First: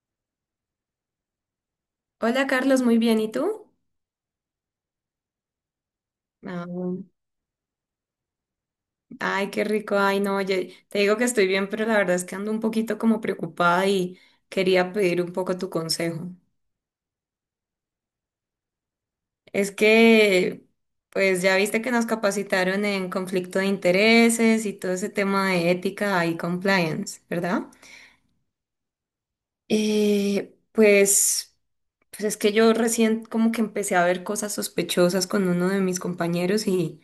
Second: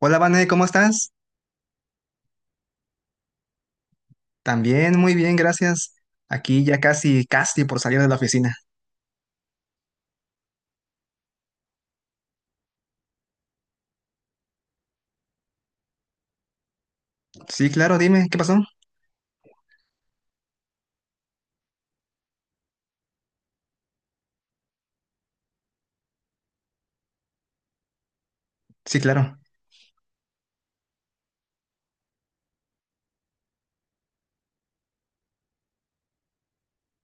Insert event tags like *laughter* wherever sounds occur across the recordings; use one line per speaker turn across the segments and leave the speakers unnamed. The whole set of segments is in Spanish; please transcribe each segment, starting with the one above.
Hola, Vane, ¿cómo estás?
Hola Carlos, muy bien, ¿y tú?
También muy bien, gracias. Aquí
Ah,
ya
bueno.
casi, casi por salir de la oficina.
Ay, qué rico, ay no, oye, te digo que estoy bien, pero la verdad es que ando un poquito como preocupada y quería pedir un poco tu consejo.
Sí, claro, dime, ¿qué pasó?
Es que, pues ya viste que nos capacitaron en conflicto de intereses y todo ese tema de ética y compliance, ¿verdad?
Sí, claro.
Eh, pues, pues es que yo recién como que empecé a ver cosas sospechosas con uno de mis compañeros y,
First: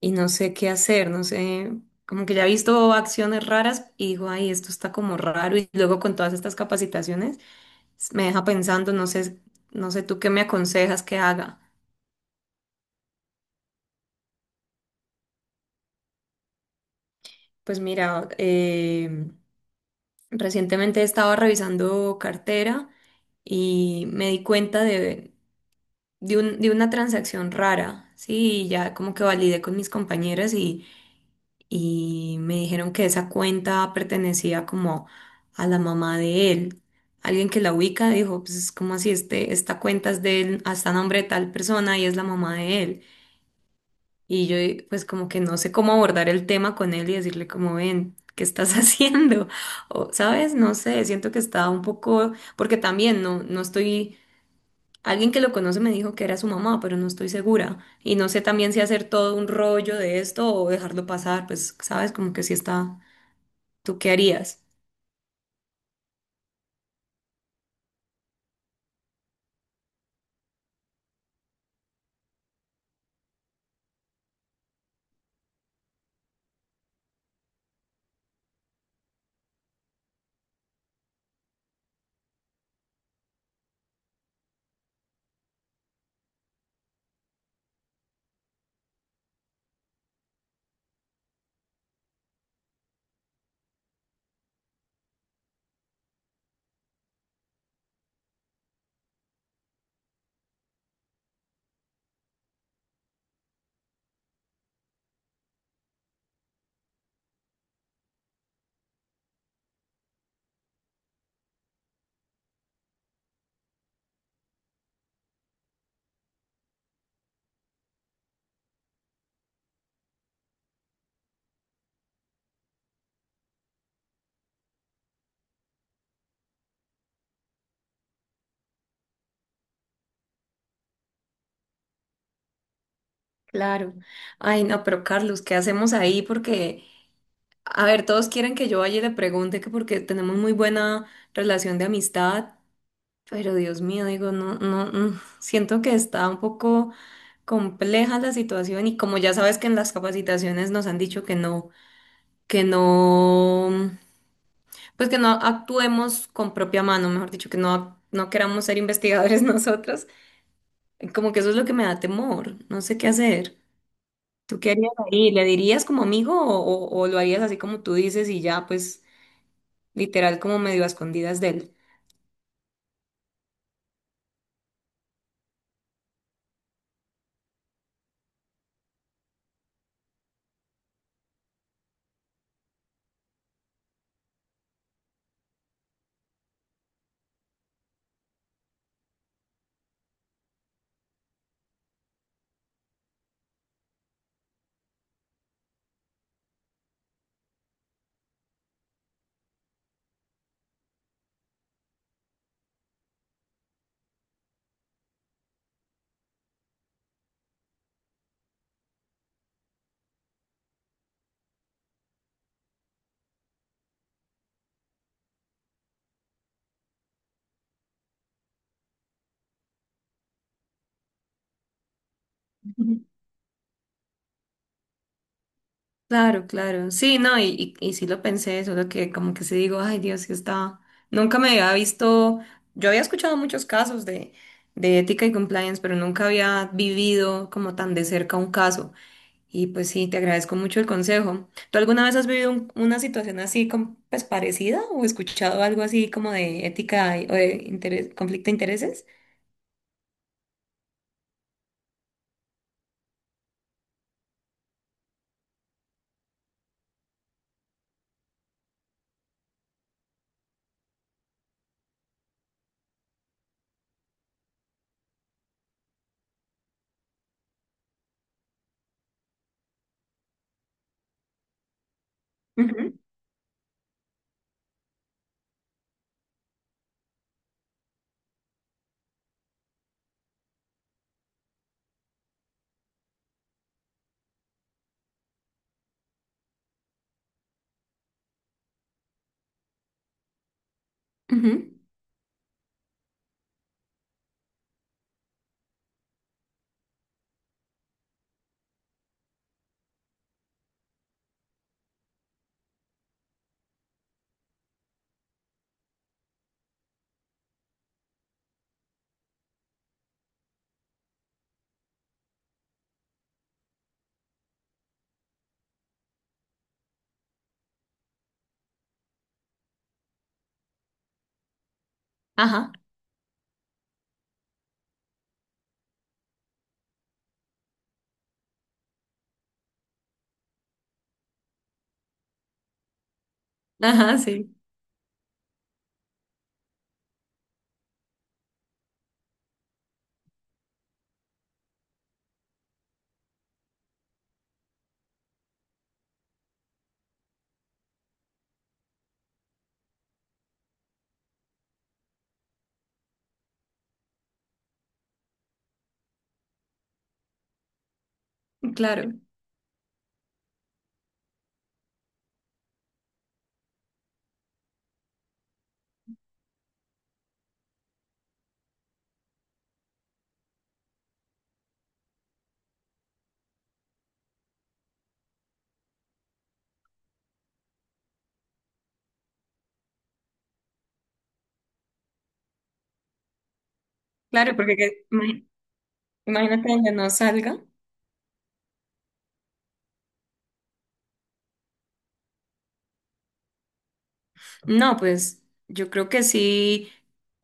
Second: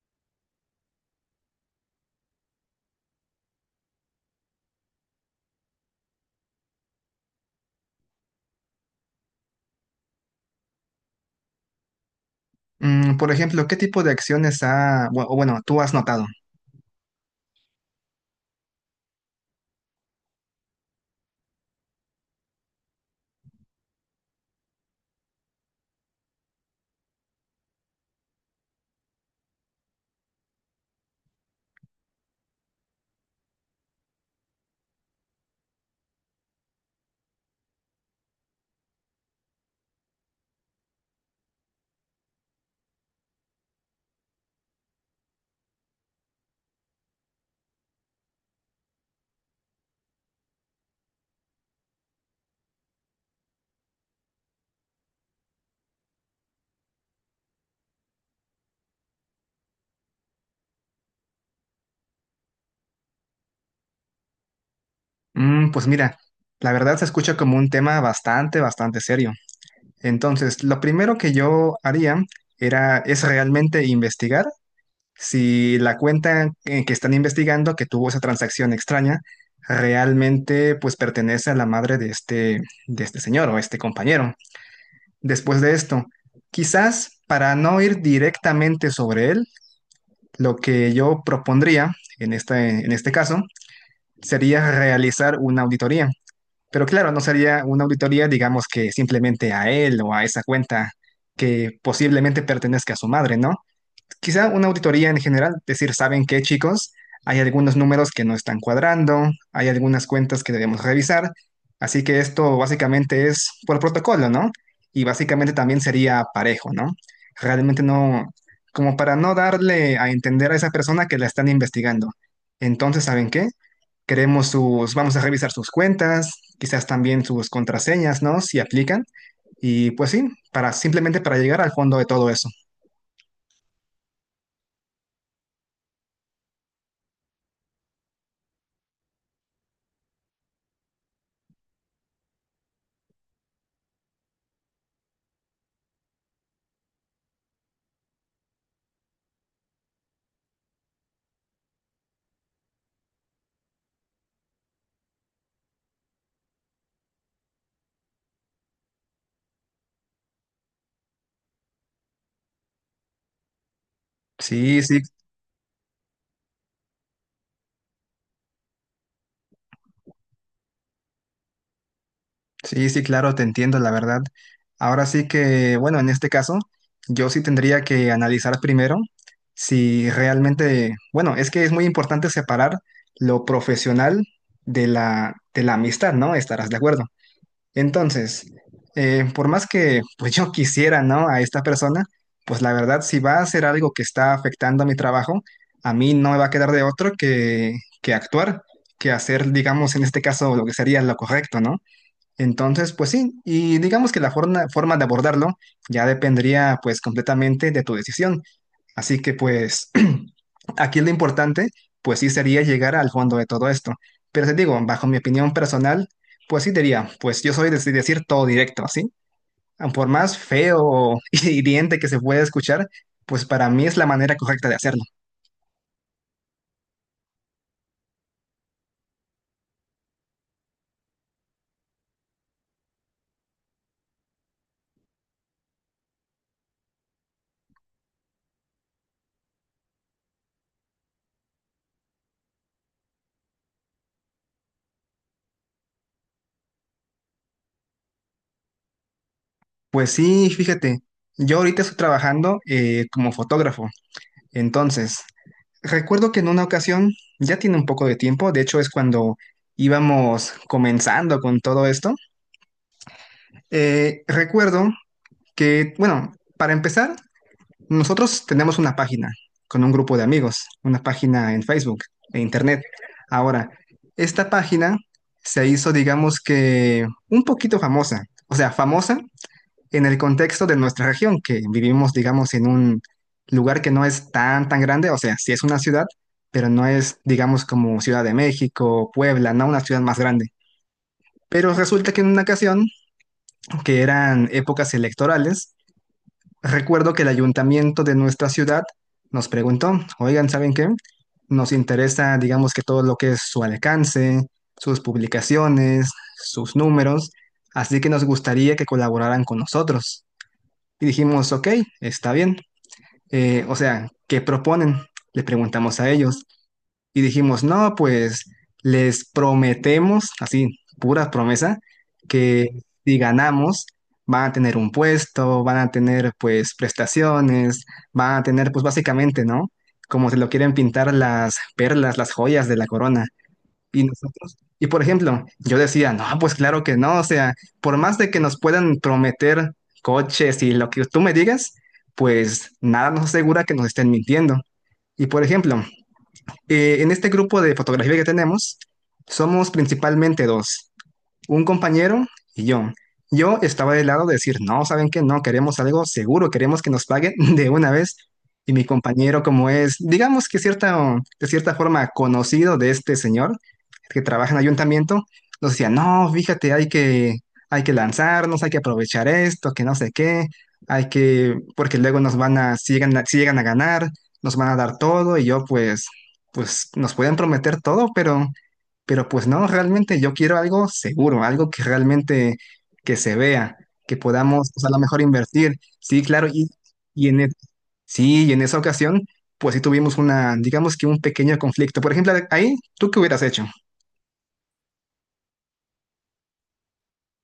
y no sé qué hacer, no sé, como que ya he visto acciones raras y digo, ay, esto está como raro y luego con todas estas capacitaciones me deja pensando, no sé, no sé tú qué me aconsejas que haga.
Mm, por ejemplo, ¿qué tipo de acciones ha, bu- o bueno, tú has notado?
Pues mira, recientemente estaba revisando cartera y me di cuenta de de una transacción rara, sí, y ya como que validé con mis compañeras y me dijeron que esa cuenta pertenecía como a la mamá de él. Alguien que la ubica dijo, pues es como así, este, esta cuenta es de él, hasta nombre de tal persona y es la mamá de él. Y yo pues como que no sé cómo abordar el tema con él y decirle como ven. ¿Qué estás *laughs* haciendo? O, ¿sabes? No sé, siento que estaba un poco, porque también no estoy. Alguien que lo conoce me dijo que era su mamá, pero no estoy segura. Y no sé también si hacer todo un rollo de esto o dejarlo pasar, pues, sabes, como que si está, ¿tú qué harías?
Mm, pues mira, la verdad se escucha como un tema bastante, bastante serio. Entonces, lo primero que yo haría es realmente investigar si la cuenta que están investigando que tuvo esa transacción extraña realmente pues pertenece a la madre de este señor o este compañero. Después de esto, quizás para no ir directamente sobre él, lo que yo propondría en este caso sería realizar una auditoría. Pero claro, no sería una auditoría, digamos que simplemente a él o a esa cuenta que posiblemente pertenezca a su madre, ¿no? Quizá una auditoría en general, decir, ¿saben qué, chicos? Hay algunos números que no están cuadrando, hay algunas cuentas que debemos revisar, así que esto básicamente es por protocolo, ¿no? Y básicamente también sería parejo, ¿no? Realmente no, como para no darle a entender a esa persona que la están investigando. Entonces, ¿saben qué? Queremos sus, vamos a revisar sus cuentas, quizás también sus contraseñas, ¿no? Si aplican. Y pues sí, para simplemente para llegar al fondo de todo eso.
Claro. Ay, no, pero Carlos, ¿qué hacemos ahí? Porque, a ver, todos quieren que yo vaya y le pregunte que porque tenemos muy buena relación de amistad, pero Dios mío, digo, no, no, siento que está un poco compleja la situación y como ya sabes que en las capacitaciones nos han dicho que no, que no. Pues que no actuemos con propia mano, mejor dicho, que no, no queramos ser investigadores *laughs* nosotros. Como que eso es lo que me da temor, no sé qué hacer. ¿Tú qué
Sí,
harías
sí.
ahí? ¿Le dirías como amigo o lo harías así como tú dices y ya, pues literal como medio a escondidas de él?
Sí, sí, claro, te entiendo, la verdad. Ahora sí que, bueno, en este caso, yo sí tendría que analizar primero si realmente, bueno, es que es muy importante separar lo profesional de la amistad, ¿no? Estarás de acuerdo. Entonces, por más que pues yo quisiera, ¿no? A esta persona, pues la verdad, si va a hacer algo que está afectando a mi trabajo, a mí no me va a quedar de otro que actuar, que hacer, digamos, en este caso, lo que sería lo correcto, ¿no? Entonces, pues sí, y digamos que la forma de abordarlo ya dependería pues completamente de tu decisión. Así que pues *clears throat* aquí lo importante pues sí sería llegar al fondo de todo esto. Pero te digo, bajo mi opinión personal, pues sí diría, pues yo soy de decir todo directo, ¿sí? Por más feo o *laughs* hiriente que se pueda escuchar,
Ujú.
pues para mí es la manera correcta de hacerlo.
Claro, claro. Sí, no, y sí lo pensé, solo que como que sí digo, ay Dios, que está. Nunca me había visto, yo había escuchado muchos casos de ética y compliance, pero nunca había vivido como tan de cerca un caso. Y pues sí, te agradezco mucho el consejo. ¿Tú alguna vez has vivido una situación así pues parecida o escuchado algo así como de ética o de conflicto de intereses?
Pues sí, fíjate, yo ahorita estoy trabajando como fotógrafo. Entonces, recuerdo que en una ocasión, ya tiene un poco de tiempo, de hecho es cuando íbamos comenzando con todo esto, recuerdo que, bueno, para empezar, nosotros tenemos una página con un grupo de amigos, una página en Facebook, de internet.
Ujú,
Ahora, esta página se hizo, digamos que, un poquito famosa, o sea, famosa en el contexto de nuestra región, que vivimos, digamos, en un lugar que no es tan, tan grande, o sea, sí es una ciudad, pero no es, digamos, como Ciudad de México, Puebla, no una ciudad más grande. Pero
ujú.
resulta que en una ocasión, que eran épocas electorales, recuerdo que el ayuntamiento de nuestra ciudad nos preguntó, oigan, ¿saben qué? Nos interesa, digamos, que todo lo que es su alcance, sus publicaciones, sus números, así que nos gustaría que colaboraran con nosotros. Y dijimos, ok, está bien. O sea, ¿qué proponen? Le preguntamos a ellos. Y dijimos, no, pues les prometemos, así, pura promesa, que
Ajá,
si ganamos, van a tener un puesto, van a tener pues prestaciones, van a tener pues básicamente, ¿no? Como se lo quieren pintar las perlas, las joyas de la corona. Y
ajá, sí,
nosotros, y por ejemplo, yo decía, no, pues claro que no, o sea, por más de que nos puedan prometer coches y lo que tú me digas, pues nada nos asegura que nos estén mintiendo. Y por ejemplo, en este grupo de fotografía que tenemos, somos principalmente dos un compañero y yo. Yo estaba del lado de decir, no, ¿saben qué? No, queremos algo seguro, queremos que nos paguen *laughs* de una vez. Y mi
claro,
compañero, como es, digamos que de cierta forma conocido de este señor que trabaja en ayuntamiento, nos decía, no, fíjate, hay que lanzarnos, hay que aprovechar esto, que no sé qué, hay que, porque luego nos van a, si llegan, si llegan a ganar, nos van a dar todo y yo pues, pues nos pueden prometer todo, pero... Pero pues no, realmente yo quiero algo seguro, algo que realmente que se vea, que
claro,
podamos,
porque
o sea, a lo mejor invertir. Sí, claro,
imagínate donde no
y en, e-
salga.
sí, y en esa ocasión, pues sí tuvimos una, digamos que un pequeño conflicto. Por ejemplo, ahí, ¿tú qué hubieras hecho?
No, pues yo creo que sí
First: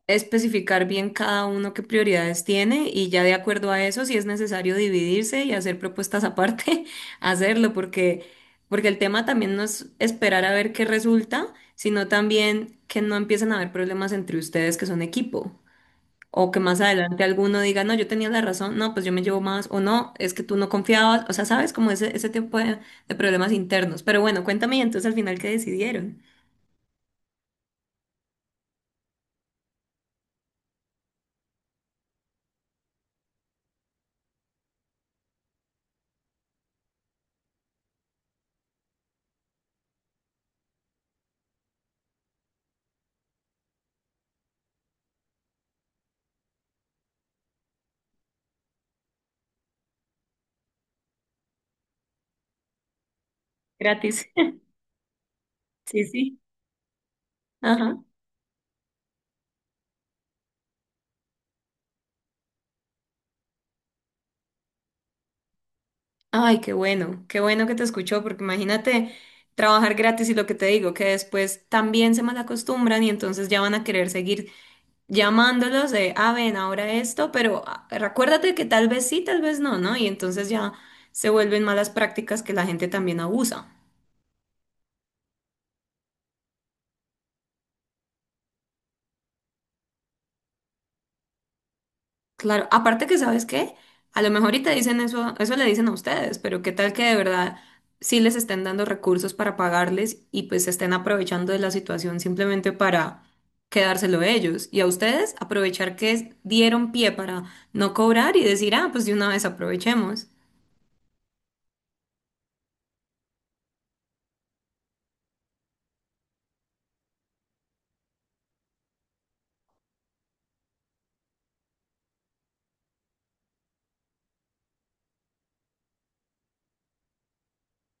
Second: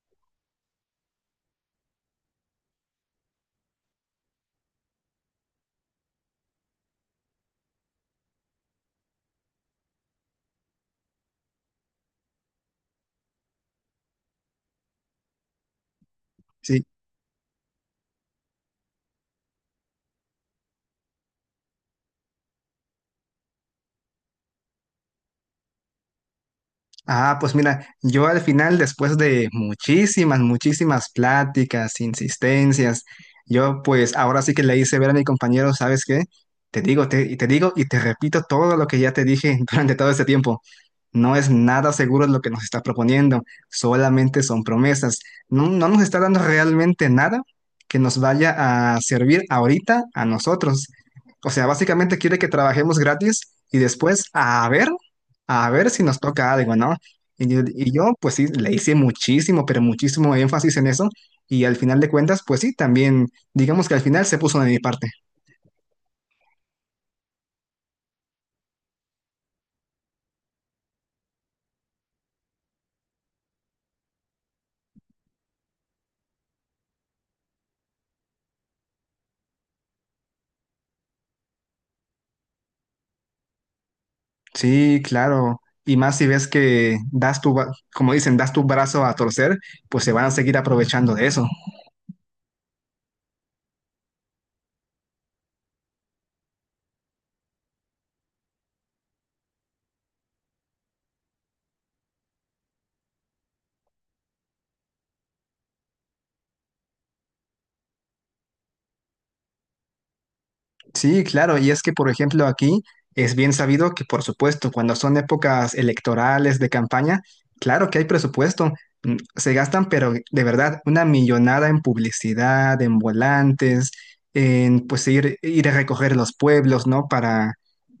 especificar bien cada uno qué prioridades tiene y ya de acuerdo a eso, si es necesario dividirse y hacer propuestas aparte, *laughs* hacerlo, porque, porque el tema también no es esperar a ver qué resulta, sino también que no empiecen a haber problemas entre ustedes que son equipo. O que más
Sí.
adelante alguno diga, no, yo tenía la razón, no, pues yo me llevo más, o no, es que tú no confiabas, o sea, sabes, como ese tipo de problemas internos. Pero bueno, cuéntame y entonces al final qué decidieron.
Ah, pues mira, yo al final, después de muchísimas, muchísimas pláticas, insistencias, yo pues ahora sí que le hice ver a mi compañero, ¿sabes qué? Y te digo y te repito todo lo que ya te dije *laughs* durante todo este tiempo. No es nada seguro lo que nos está proponiendo, solamente son promesas. No, no nos está dando realmente nada que nos vaya a servir ahorita a nosotros. O sea, básicamente quiere que trabajemos gratis y
Gratis.
después
*laughs*
a ver, si
Sí,
nos
sí.
toca algo, ¿no? Y
Ajá.
yo, pues sí, le hice muchísimo, pero muchísimo énfasis en eso y al final de cuentas, pues sí, también, digamos que al final se puso de mi parte.
Ay, qué bueno que te escuchó, porque imagínate trabajar gratis y lo que te digo, que después también se malacostumbran y entonces ya van a querer seguir llamándolos de, ah, ven, ahora esto, pero ah, recuérdate que tal vez sí, tal vez no, ¿no? Y entonces ya se vuelven malas prácticas que la gente también abusa.
Sí, claro. Y más si ves que das tu, como dicen, das tu brazo a torcer, pues se van a seguir aprovechando de eso.
Claro, aparte que sabes qué, a lo mejor y te dicen eso, eso le dicen a ustedes, pero qué tal que de verdad sí les estén dando recursos para pagarles y pues se estén aprovechando de la situación simplemente para quedárselo ellos y a ustedes aprovechar que dieron pie para no cobrar y decir, ah, pues de una vez aprovechemos.
Sí, claro, y es que, por ejemplo, aquí es bien sabido que, por supuesto, cuando son épocas electorales de campaña, claro que hay presupuesto, se gastan, pero de verdad, una millonada en publicidad, en volantes, en pues ir a recoger los pueblos, ¿no?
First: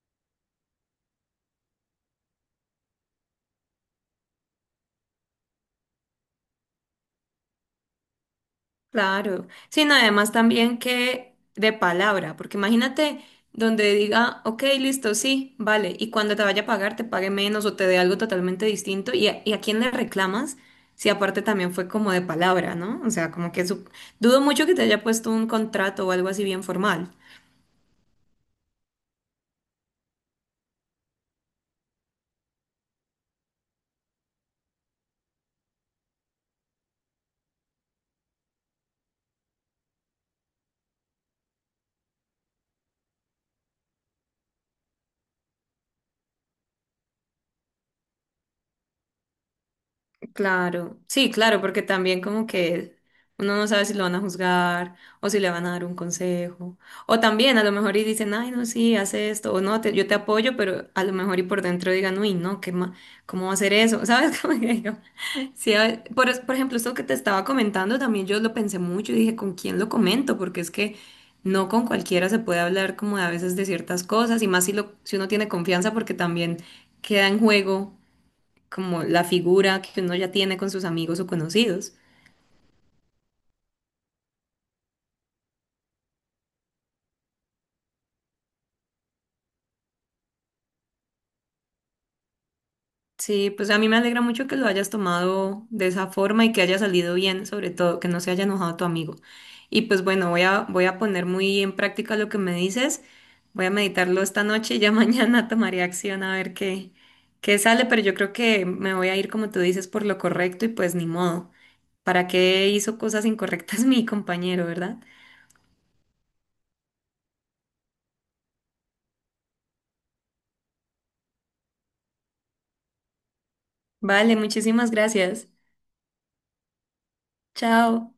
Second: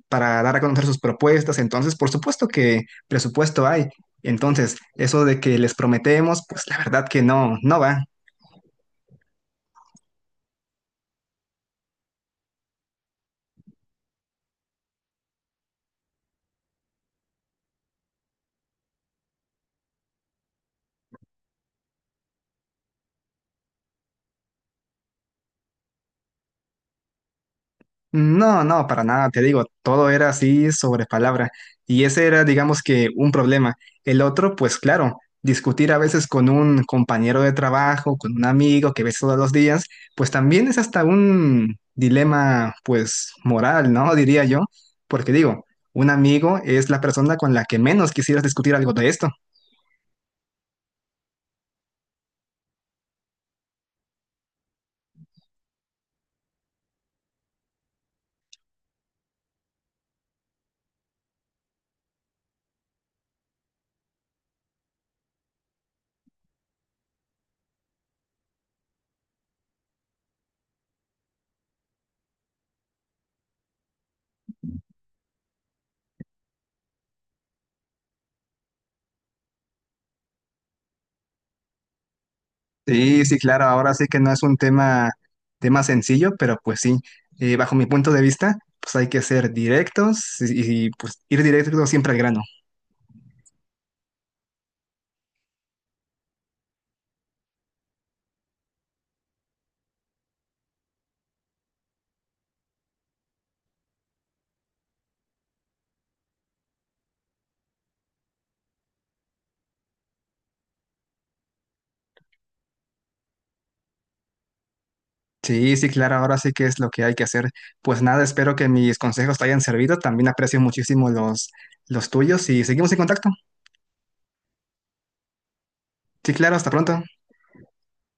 Para dar a conocer sus propuestas, entonces, por supuesto que presupuesto hay, entonces, eso de que les prometemos, pues la verdad que no, no va.
Claro, sino además también que de palabra, porque imagínate donde diga, ok, listo, sí, vale, y cuando te vaya a pagar te pague menos o te dé algo totalmente distinto, y a quién le reclamas si aparte también fue como de palabra, ¿no? O sea, como que dudo mucho que te haya puesto un contrato o algo así bien formal.
No, no, para nada, te digo, todo era así sobre palabra. Y ese era, digamos que, un problema. El otro, pues claro, discutir a veces con un compañero de trabajo, con un amigo que ves todos los días, pues también es hasta un dilema, pues, moral, ¿no? Diría yo, porque digo, un amigo es la persona con la que menos quisieras discutir algo de esto.
Claro, sí, claro, porque también como que uno no sabe si lo van a juzgar o si le van a dar un consejo. O también a lo mejor y dicen, ay, no, sí, haz esto, o no, yo te apoyo, pero a lo mejor y por dentro digan, uy, no, ¿cómo va a hacer eso? *laughs* ¿Sabes? Como que yo, sí, por ejemplo, esto que te estaba comentando, también yo lo pensé mucho y dije, ¿con quién lo comento? Porque es que no con cualquiera se puede hablar como a veces de ciertas cosas y más si, lo, si uno tiene confianza porque también queda en juego como la figura que uno ya tiene con sus amigos o conocidos.
Sí, sí, claro, ahora sí que no es un tema sencillo, pero pues sí, bajo mi punto de vista, pues hay que ser directos y, pues ir directo siempre al grano.
Sí, pues a mí me alegra mucho que lo hayas tomado de esa forma y que haya salido bien, sobre todo que no se haya enojado tu amigo. Y pues bueno, voy a poner muy en práctica lo que me dices, voy a meditarlo esta noche y ya *laughs* mañana tomaré acción a ver qué, qué sale, pero yo creo que me voy a ir, como tú dices, por lo correcto y pues ni modo. ¿Para qué hizo cosas incorrectas *laughs* mi compañero, verdad?
Sí, sí, claro, ahora sí que es lo que hay que hacer. Pues nada, espero que mis consejos te hayan servido, también aprecio muchísimo los tuyos y seguimos en contacto.
Vale, muchísimas gracias.
Sí, claro, hasta pronto.
Chao.